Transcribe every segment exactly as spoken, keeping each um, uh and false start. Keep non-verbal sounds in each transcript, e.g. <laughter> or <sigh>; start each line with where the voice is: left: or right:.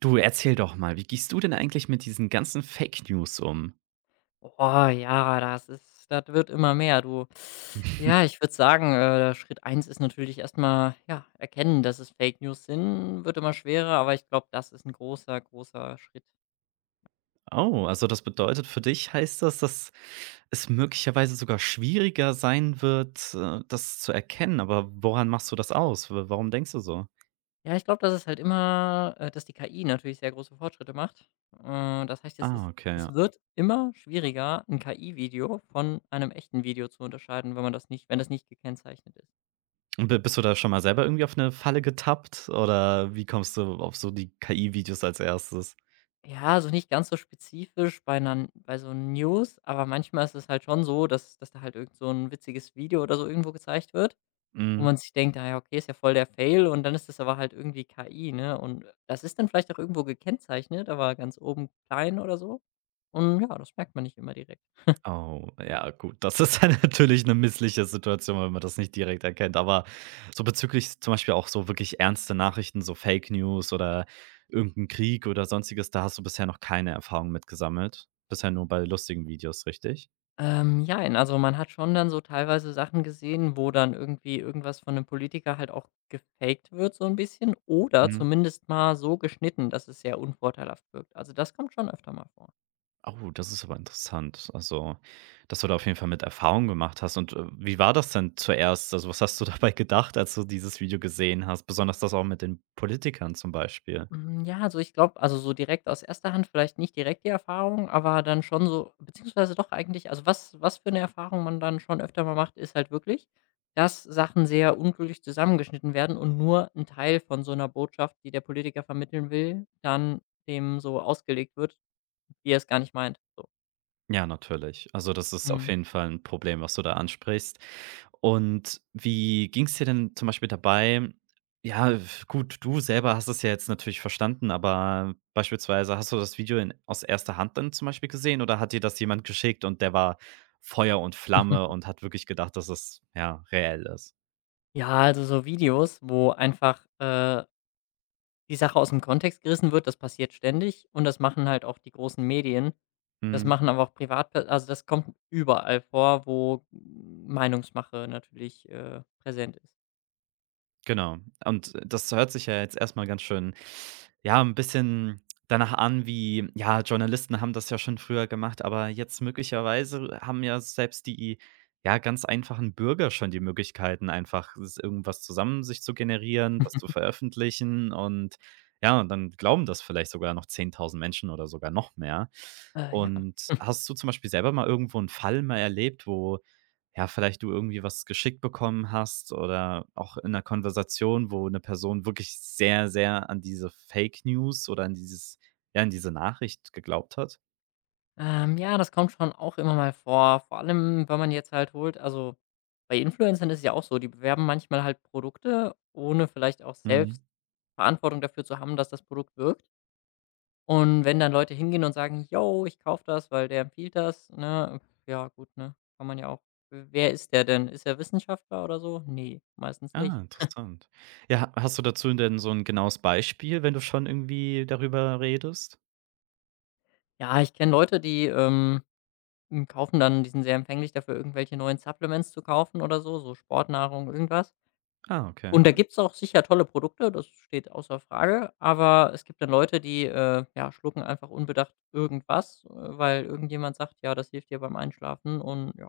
right: Du, erzähl doch mal, wie gehst du denn eigentlich mit diesen ganzen Fake News um?
left: Oh ja, das ist das wird immer mehr, du. Ja,
right: <laughs>
left: ich würde sagen, äh, Schritt eins ist natürlich erstmal, ja, erkennen, dass es Fake News sind, wird immer schwerer, aber ich glaube, das ist ein großer, großer Schritt.
right: Oh, also das bedeutet für dich heißt das, dass es möglicherweise sogar schwieriger sein wird, äh, das zu erkennen, aber woran machst du das aus? W warum denkst du so?
left: Ja, ich glaube, dass es halt immer äh, dass die K I natürlich sehr große Fortschritte macht. Äh, das heißt, es ist
right: Ah, okay, ja.
left: es wird immer schwieriger, 'n K I-Video von einem echten Video zu unterscheiden, wenn man das nicht wenn das nicht gekennzeichnet ist.
right: Und bi bist du da schon mal selber irgendwie auf eine Falle getappt oder wie kommst du auf so die K I-Videos als erstes?
left: Ja, also nicht ganz so spezifisch bei 'ner bei so News, aber manchmal ist es halt schon so, dass dass da halt irgend so ein witziges Video oder so irgendwo gezeigt wird, wo man sich denkt: „Ah ja, okay, ist ja voll der Fail“, und dann ist das aber halt irgendwie K I, ne? Und das ist dann vielleicht auch irgendwo gekennzeichnet, aber ganz oben klein oder so. Und ja, das merkt man nicht immer direkt.
right: Oh, ja gut, das ist dann <laughs> natürlich eine missliche Situation, wenn man das nicht direkt erkennt. Aber so bezüglich zum Beispiel auch so wirklich ernste Nachrichten, so Fake News oder irgendein Krieg oder Sonstiges, da hast du bisher noch keine Erfahrung mit gesammelt? Bisher nur bei lustigen Videos, richtig?
left: Ähm, jein, also man hat schon dann so teilweise Sachen gesehen, wo dann irgendwie irgendwas von einem Politiker halt auch gefaked wird so ein bisschen oder
right: Mhm.
left: zumindest mal so geschnitten, dass es sehr unvorteilhaft wirkt. Also, das kommt schon öfter mal vor.
right: Oh, das ist aber interessant. Also, dass du da auf jeden Fall mit Erfahrung gemacht hast. Und, äh, wie war das denn zuerst? Also, was hast du <laughs> dabei gedacht, als du dieses Video gesehen hast? Besonders das auch mit den Politikern zum Beispiel.
left: Hm, ja, also, ich glaube, also, so direkt aus erster Hand vielleicht nicht direkt die Erfahrung, aber dann schon so beziehungsweise doch eigentlich, also, was was für eine Erfahrung man dann schon öfter mal macht, ist halt wirklich, dass Sachen sehr unglücklich zusammengeschnitten werden und nur ein Teil von so einer Botschaft, die der Politiker vermitteln will, dann dem so ausgelegt wird, wie er es gar nicht meint, so.
right: Ja, natürlich. Also, das ist
left: Mhm.
right: auf jeden Fall ein Problem, was du da ansprichst. Und wie ging es dir denn zum Beispiel dabei? Ja, f gut, du selber hast es ja jetzt natürlich verstanden, aber beispielsweise hast du das Video in aus erster Hand dann zum Beispiel gesehen oder hat dir das jemand geschickt und der war Feuer und Flamme und
left: <laughs>
right: hat wirklich gedacht, dass es, ja, reell ist?
left: Ja, also, so Videos, wo einfach, äh die Sache aus dem Kontext gerissen wird, das passiert ständig und das machen halt auch die großen Medien. Das
right: Hm.
left: machen aber auch privat, also, das kommt überall vor, wo Meinungsmache natürlich, äh, präsent ist.
right: Genau. Und das hört sich ja jetzt erstmal ganz schön, ja, ein bisschen danach an wie, ja, Journalisten haben das ja schon früher gemacht, aber jetzt möglicherweise haben ja selbst die, ja, ganz einfachen Bürger schon die Möglichkeiten, einfach s irgendwas zusammen sich zu generieren, das zu veröffentlichen und ja, und dann glauben das vielleicht sogar noch zehntausend Menschen oder sogar noch mehr.
left: Äh, ja,
right: Und hast du zum Beispiel selber mal irgendwo 'n Fall mal erlebt, wo ja, vielleicht du irgendwie was geschickt bekommen hast oder auch in einer Konversation, wo eine Person wirklich sehr, sehr an diese Fake News oder an dieses, ja, an diese Nachricht geglaubt hat?
left: ähm, ja, das kommt schon auch immer mal vor, vor allem, wenn man jetzt halt holt, also, bei Influencern ist es ja auch so, die bewerben manchmal halt Produkte, ohne vielleicht auch
right: Mhm.
left: selbst Verantwortung dafür zu haben, dass das Produkt wirkt. Und wenn dann Leute hingehen und sagen: „Yo, ich kaufe das, weil der empfiehlt das“, ne? Ja gut, ne? Kann man ja auch wer ist der denn? Ist er Wissenschaftler oder so? Ne, meistens
right: Ah,
left: nicht.
right: interessant. Ja, ha hast du dazu denn so ein genaues Beispiel, wenn du schon irgendwie darüber redest?
left: Ja, ich kenne Leute, die, ähm, hm, kaufen dann, die sind sehr empfänglich dafür, irgendwelche neuen Supplements zu kaufen oder so, so Sportnahrung, irgendwas.
right: Ah, okay.
left: Und da gibt's auch sicher tolle Produkte, das steht außer Frage, aber es gibt dann Leute, die, äh, ja, schlucken einfach unbedacht irgendwas, äh, weil irgendjemand sagt: „Ja, das hilft dir beim Einschlafen“ und ja.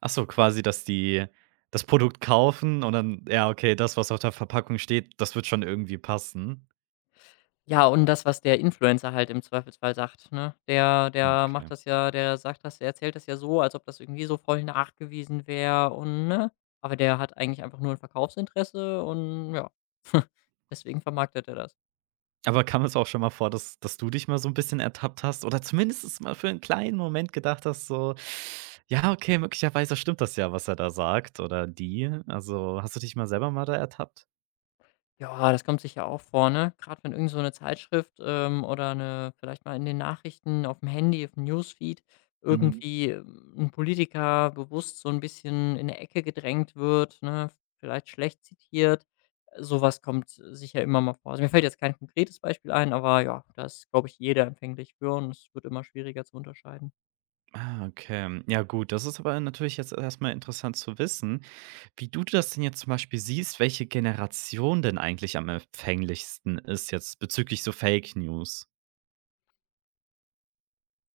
right: Ach so, quasi, dass die das Produkt kaufen und dann, ja, okay, das, was auf der Verpackung steht, das wird schon irgendwie passen.
left: Ja, und das, was der Influencer halt im Zweifelsfall sagt, ne? Der der macht
right: Okay.
left: das ja, der sagt das, der erzählt das ja so, als ob das irgendwie so voll nachgewiesen wäre und ne? Aber der hat eigentlich einfach nur ein Verkaufsinteresse und ja, <laughs> deswegen vermarktet er das.
right: Aber kam es auch schon mal vor, dass dass du dich mal so ein bisschen ertappt hast oder zumindest mal für einen kleinen Moment gedacht hast, so: „Ja, okay, möglicherweise stimmt das ja, was er da sagt oder die.“ Also, hast du dich mal selber mal da ertappt?
left: Ja, das kommt sicher auch vor, ne? Grad wenn irgend so 'ne Zeitschrift, ähm, oder 'ne vielleicht mal in den Nachrichten aufm Handy, aufm Newsfeed
right: Mhm.
left: irgendwie, ähm, 'n Politiker bewusst so 'n bisschen in 'ne Ecke gedrängt wird, ne, vielleicht schlecht zitiert. Äh, so was kommt sicher immer mal vor. Also, mir fällt jetzt kein konkretes Beispiel ein, aber ja, da ist, glaube ich, jeder empfänglich für und es wird immer schwieriger zu unterscheiden.
right: Ah, okay. Ja gut, das ist aber natürlich jetzt erstmal interessant zu wissen, wie du das denn jetzt zum Beispiel siehst, welche Generation denn eigentlich am empfänglichsten ist jetzt bezüglich so Fake News?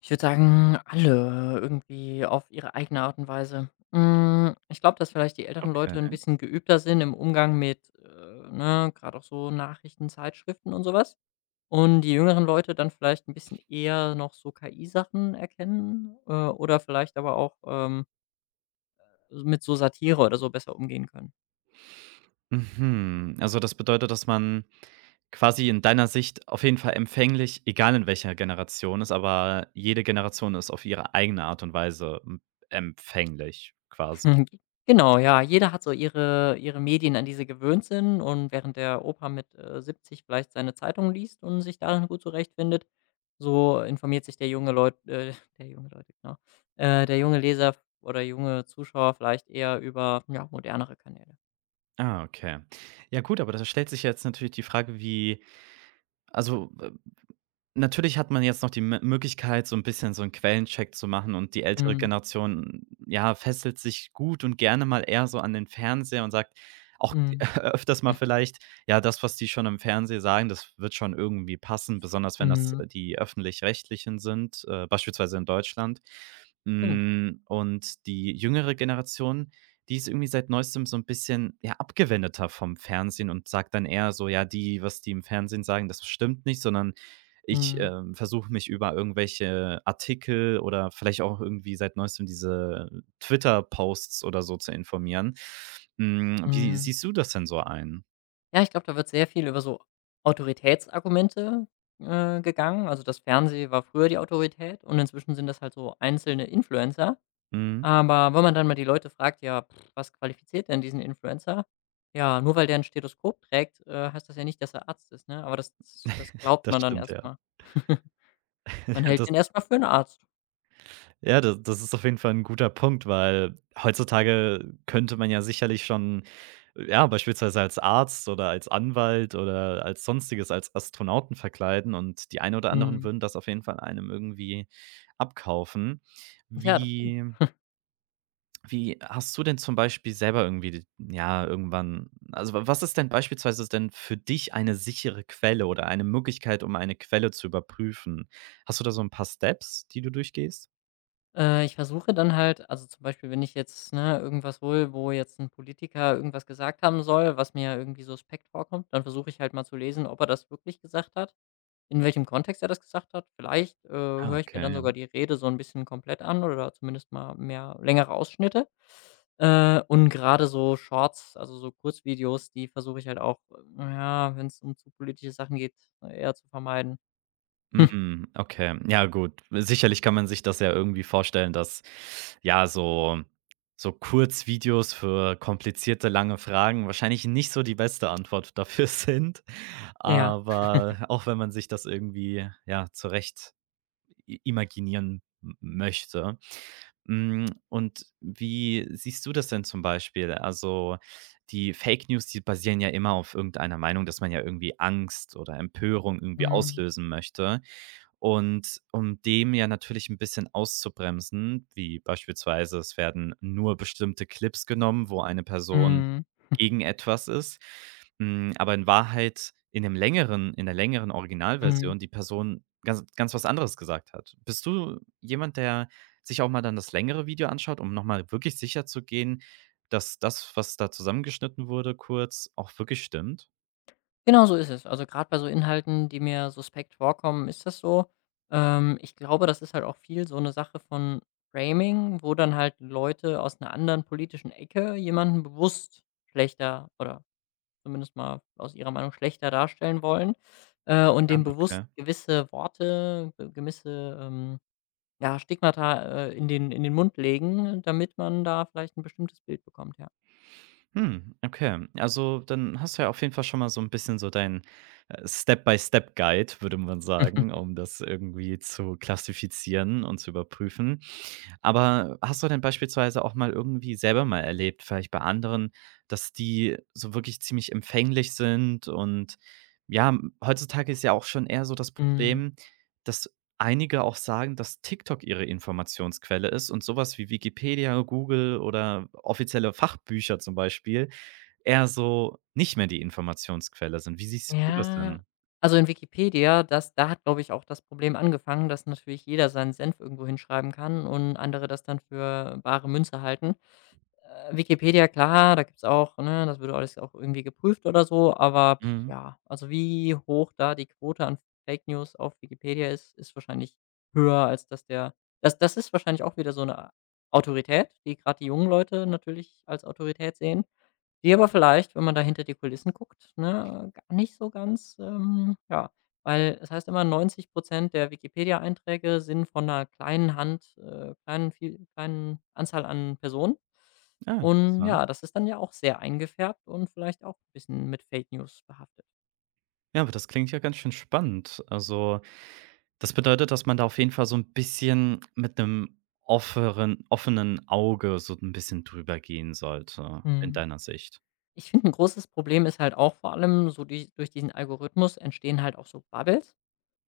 left: Ich würde sagen, alle irgendwie auf ihre eigene Art und Weise. Hm, ich glaube, dass vielleicht die älteren Leute ein
right: Okay.
left: bisschen geübter sind im Umgang mit, äh, ne, grad auch so Nachrichten, Zeitschriften und so was. Und die jüngeren Leute dann vielleicht ein bisschen eher noch so K I-Sachen erkennen, äh, oder vielleicht aber auch, ähm, mit so Satire oder so besser umgehen können.
right: Mhm. Also, das bedeutet, dass man quasi in deiner Sicht auf jeden Fall empfänglich, egal in welcher Generation, ist, aber jede Generation ist auf ihre eigene Art und Weise m empfänglich quasi.
left: Mhm. Genau, ja. Jeder hat so ihre ihre Medien, an die sie gewöhnt sind, und während der Opa mit, äh, siebzig vielleicht seine Zeitung liest und sich darin gut zurechtfindet, so informiert sich der junge Leut äh, <laughs> der junge Leute, genau, äh, der junge Leser oder junge Zuschauer vielleicht eher über, ja, modernere Kanäle.
right: Ah, okay. Ja gut, aber da stellt sich jetzt natürlich die Frage, wie, also, natürlich hat man jetzt noch die M Möglichkeit, so ein bisschen so einen Quellencheck zu machen, und die ältere
left: Mhm.
right: Generation, ja, fesselt sich gut und gerne mal eher so an den Fernseher und sagt auch
left: Mhm.
right: <laughs> öfters mal vielleicht: „Ja, das, was die schon im Fernsehen sagen, das wird schon irgendwie passen“, besonders wenn das,
left: Mhm.
right: äh, die Öffentlich-Rechtlichen sind, äh, beispielsweise in Deutschland.
left: Stimmt.
right: Hm, und die jüngere Generation, die ist irgendwie seit Neuestem so ein bisschen, ja, abgewendeter vom Fernsehen und sagt dann eher so: „Ja, die was die im Fernsehen sagen, das stimmt nicht“, sondern ich,
left: Mhm.
right: ähm, versuche mich über irgendwelche Artikel oder vielleicht auch irgendwie seit Neuestem diese Twitter-Posts oder so zu informieren. Hm, wie
left: Mhm.
right: siehst du das denn so ein?
left: Ja, ich glaube, da wird sehr viel über so Autoritätsargumente, äh, gegangen. Also, das Fernsehen war früher die Autorität und inzwischen sind das halt so einzelne Influencer.
right: Mhm,
left: Aber wenn man dann mal die Leute fragt: „Ja, pff, was qualifiziert denn diesen Influencer?“ Ja, nur weil der ein Stethoskop trägt, äh, heißt das ja nicht, dass er Arzt ist, ne? Aber das das glaubt
right: das
left: man dann
right: stimmt, ja.
left: erstmal. <laughs> Man
right: <laughs>
left: hält
right: Das,
left: den erstmal für einen Arzt.
right: ja, da das ist auf jeden Fall ein guter Punkt, weil heutzutage könnte man ja sicherlich schon, ja, beispielsweise als Arzt oder als Anwalt oder als Sonstiges, als Astronauten verkleiden und die einen oder anderen
left: Mhm.
right: würden das auf jeden Fall einem irgendwie abkaufen.
left: Ja, das stimmt.
right: Wie Wie hast du denn zum Beispiel selber irgendwie d ja, irgendwann also, wa was ist denn beispielsweise denn für dich eine sichere Quelle oder eine Möglichkeit, um eine Quelle zu überprüfen? Hast du da so ein paar Steps, die du durchgehst?
left: Äh, ich versuche dann halt, also, zum Beispiel, wenn ich jetzt, ne, irgendwas hole, wo jetzt ein Politiker irgendwas gesagt haben soll, was mir irgendwie suspekt vorkommt, dann versuche ich halt mal zu lesen, ob er das wirklich gesagt hat. In welchem Kontext er das gesagt hat? Vielleicht, äh,
right: Ah,
left: höre ich mir
right: okay,
left: dann
right: ja.
left: sogar die Rede so ein bisschen komplett an oder zumindest mal mehr längere Ausschnitte. Äh, und gerade so Shorts, also so Kurzvideos, die versuche ich halt auch, na ja, wenn's um zu politische Sachen geht, eher zu vermeiden. <laughs>
right: Mhm, okay. Ja gut, sicherlich kann man sich das ja irgendwie vorstellen, dass, ja, so so Kurzvideos für komplizierte, lange Fragen wahrscheinlich nicht so die beste Antwort dafür <laughs> sind,
left: Ja.
right: aber auch wenn man sich das irgendwie, ja, zurecht i imaginieren m möchte. Hm, und wie siehst du das denn zum Beispiel? Also, die Fake News, die basieren ja immer auf irgendeiner Meinung, dass man ja irgendwie Angst oder Empörung irgendwie
left: Mhm.
right: auslösen möchte. Und um dem ja natürlich ein bisschen auszubremsen, wie beispielsweise es werden nur bestimmte Clips genommen, wo eine Person
left: Mhm.
right: gegen etwas ist, hm, aber in Wahrheit in dem längeren in der längeren
left: Mhm.
right: Originalversion die Person ganz ganz was anderes gesagt hat. Bist du jemand, der sich auch mal dann das längere Video anschaut, um noch mal wirklich sicher zu gehen, dass das, was da zusammengeschnitten wurde kurz, auch wirklich stimmt?
left: Genau so ist es. Also, gerade bei so Inhalten, die mir suspekt vorkommen, ist das so. Ähm, ich glaube, das ist halt auch viel so eine Sache von Framing, wo dann halt Leute aus einer anderen politischen Ecke jemanden bewusst schlechter oder zumindest mal aus ihrer Meinung schlechter darstellen wollen, äh, und
right: Ah,
left: dem bewusst
right: okay.
left: gewisse Worte, ge gewisse, ähm, ja, Stigmata, äh, in den in den Mund legen, damit man da vielleicht ein bestimmtes Bild bekommt, ja.
right: Hm, okay. Also, dann hast du ja auf jeden Fall schon mal so ein bisschen so dein, äh, Step-by-Step-Guide, würde man sagen,
left: <laughs>
right: um das irgendwie zu klassifizieren und zu überprüfen. Aber hast du denn beispielsweise auch mal irgendwie selber mal erlebt, vielleicht bei anderen, dass die so wirklich ziemlich empfänglich sind und, ja, hm, heutzutage ist ja auch schon eher so das
left: Mhm.
right: Problem, dass einige auch sagen, dass TikTok ihre Informationsquelle ist und sowas wie Wikipedia, Google oder offizielle Fachbücher zum Beispiel eher so nicht mehr die Informationsquelle sind. Wie siehst du das
left: Ja,
right: denn?
left: also in Wikipedia, das da hat, glaube ich, auch das Problem angefangen, dass natürlich jeder seinen Senf irgendwo hinschreiben kann und andere das dann für bare Münze halten. Äh, Wikipedia, klar, da gibt's auch, ne, das wird alles auch irgendwie geprüft oder so, aber pff,
right: Mhm.
left: ja, also wie hoch da die Quote an Fake News auf Wikipedia ist, ist wahrscheinlich höher, als dass der das das ist wahrscheinlich auch wieder so eine Autorität, die gerade die jungen Leute natürlich als Autorität sehen, die aber vielleicht, wenn man da hinter die Kulissen guckt, ne, gar nicht so ganz, ähm ja, weil es heißt immer, neunzig der Wikipedia-Einträge sind von einer kleinen Hand, äh, kleinen viel kleinen Anzahl an Personen.
right: Ah,
left: Und
right: interessant.
left: ja, das ist dann ja auch sehr eingefärbt und vielleicht auch ein bisschen mit Fake News behaftet.
right: Ja, aber das klingt ja ganz schön spannend. Also, das bedeutet, dass man da auf jeden Fall so ein bisschen mit einem offeren offenen Auge so ein bisschen drüber gehen sollte, in
left: Mhm.
right: deiner Sicht.
left: Ich finde, ein großes Problem ist halt auch vor allem so die, durch diesen Algorithmus entstehen halt auch so Bubbles.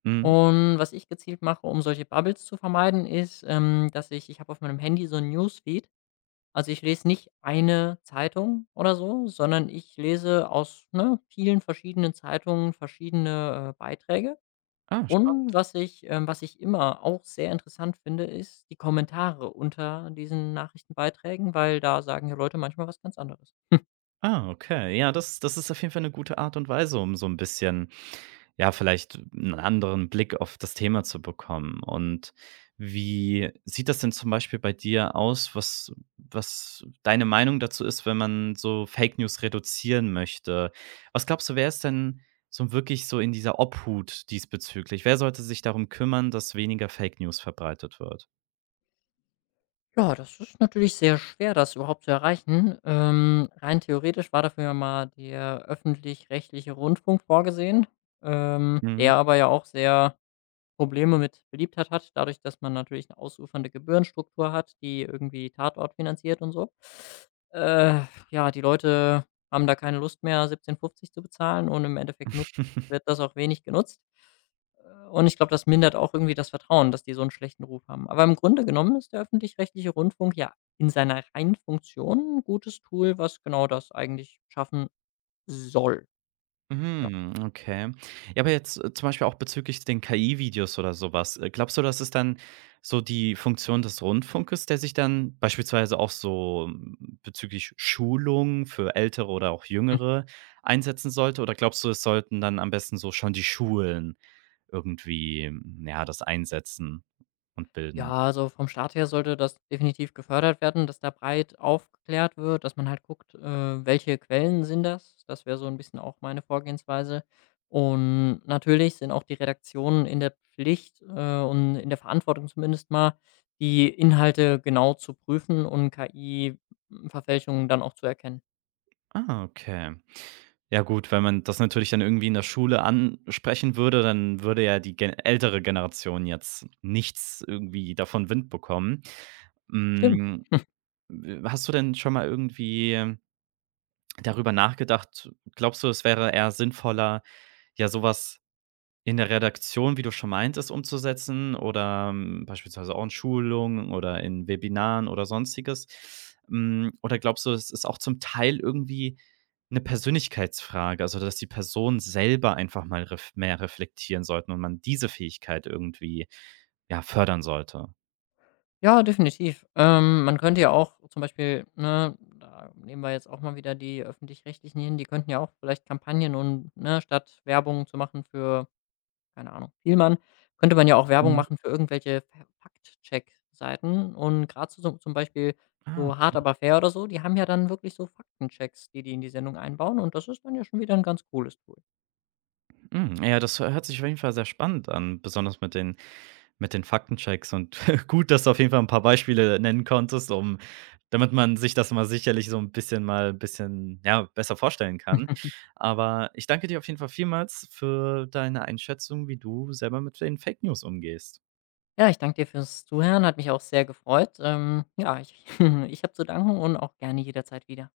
right: Mhm.
left: Und was ich gezielt mache, um solche Bubbles zu vermeiden, ist, ähm, dass ich ich habe auf meinem Handy so ein Newsfeed. Also, ich lese nicht eine Zeitung oder so, sondern ich lese aus, ne, vielen verschiedenen Zeitungen verschiedene, äh, Beiträge.
right: Ah,
left: Und
right: spannend.
left: was ich ähm, was ich immer auch sehr interessant finde, ist die Kommentare unter diesen Nachrichtenbeiträgen, weil da sagen ja Leute manchmal was ganz anderes.
right: Ah, okay. Ja, das das ist auf jeden Fall eine gute Art und Weise, um so ein bisschen, ja, vielleicht einen anderen Blick auf das Thema zu bekommen. Und wie sieht das denn zum Beispiel bei dir aus, was was deine Meinung dazu ist, wenn man so Fake News reduzieren möchte? Was glaubst du, wer ist denn so wirklich so in dieser Obhut diesbezüglich? Wer sollte sich darum kümmern, dass weniger Fake News verbreitet wird?
left: Ja, das ist natürlich sehr schwer, das überhaupt zu erreichen. Ähm, rein theoretisch war dafür ja mal der öffentlich-rechtliche Rundfunk vorgesehen, ähm,
right: Mhm.
left: der aber ja auch sehr Probleme mit Beliebtheit hat, dadurch, dass man natürlich eine ausufernde Gebührenstruktur hat, die irgendwie Tatort finanziert und so. Äh, ja, die Leute haben da keine Lust mehr, siebzehn fünfzig zu bezahlen und im Endeffekt nutzt wird
right: <laughs>
left: das auch wenig genutzt. Äh, und ich glaube, das mindert auch irgendwie das Vertrauen, dass die so einen schlechten Ruf haben. Aber im Grunde genommen ist der öffentlich-rechtliche Rundfunk ja in seiner reinen Funktion ein gutes Tool, was genau das eigentlich schaffen soll, ja.
right: Mhm, okay. Ja, aber jetzt, äh, zum Beispiel auch bezüglich den K I-Videos oder sowas. Äh, glaubst du, das ist dann so die Funktion des Rundfunkes, der sich dann beispielsweise auch so hm, bezüglich Schulung für Ältere oder auch Jüngere einsetzen sollte? Oder glaubst du, es sollten dann am besten so schon die Schulen irgendwie, hm, ja, das einsetzen und
left: Ja,
right: bilden?
left: also vom Staat her sollte das definitiv gefördert werden, dass da breit aufgeklärt wird, dass man halt guckt, äh, welche Quellen sind das. Das wäre so ein bisschen auch meine Vorgehensweise. Und natürlich sind auch die Redaktionen in der Pflicht, äh, und in der Verantwortung zumindest mal, die Inhalte genau zu prüfen und K I-Verfälschungen dann auch zu erkennen.
right: Ah, okay. Ja gut, wenn man das natürlich dann irgendwie in der Schule ansprechen würde, dann würde ja die gen ältere Generation jetzt nichts irgendwie davon Wind bekommen.
left: Stimmt.
right: Hm, w hast du denn schon mal irgendwie darüber nachgedacht, glaubst du, es wäre eher sinnvoller, ja so was in der Redaktion, wie du schon meintest, umzusetzen oder, ähm, beispielsweise auch in Schulungen oder in Webinaren oder Sonstiges? Hm, oder glaubst du, es ist auch zum Teil irgendwie eine Persönlichkeitsfrage, also, dass die Personen selber einfach mal ref mehr reflektieren sollten und man diese Fähigkeit irgendwie, ja, fördern sollte?
left: Ja, definitiv. Ähm, man könnte ja auch zum Beispiel, ne, da nehmen wir jetzt auch mal wieder die Öffentlich-Rechtlichen hin, die könnten ja auch vielleicht Kampagnen und, ne, statt Werbung zu machen für, keine Ahnung, Fielmann, könnte man ja auch Werbung
right: Mhm.
left: machen für irgendwelche Fa check seiten und gerade so zum Beispiel
right: Ah,
left: so „Hart
right: okay.
left: aber fair“ oder so, die haben ja dann wirklich so Faktenchecks, die die in die Sendung einbauen und das ist dann ja schon wieder ein ganz cooles Tool.
right: Mhm, ja, das hört sich auf jeden Fall sehr spannend an, besonders mit den Mit den Faktenchecks und <laughs> gut, dass du auf jeden Fall ein paar Beispiele nennen konntest, um damit man sich das mal sicherlich so ein bisschen mal ein bisschen, ja, besser vorstellen kann.
left: <laughs>
right: Aber ich danke dir auf jeden Fall vielmals für deine Einschätzung, wie du selber mit den Fake News umgehst.
left: Ja, ich danke dir fürs Zuhören, hat mich auch sehr gefreut. Ähm, ja, ich <laughs> ich habe zu danken und auch gerne jederzeit wieder.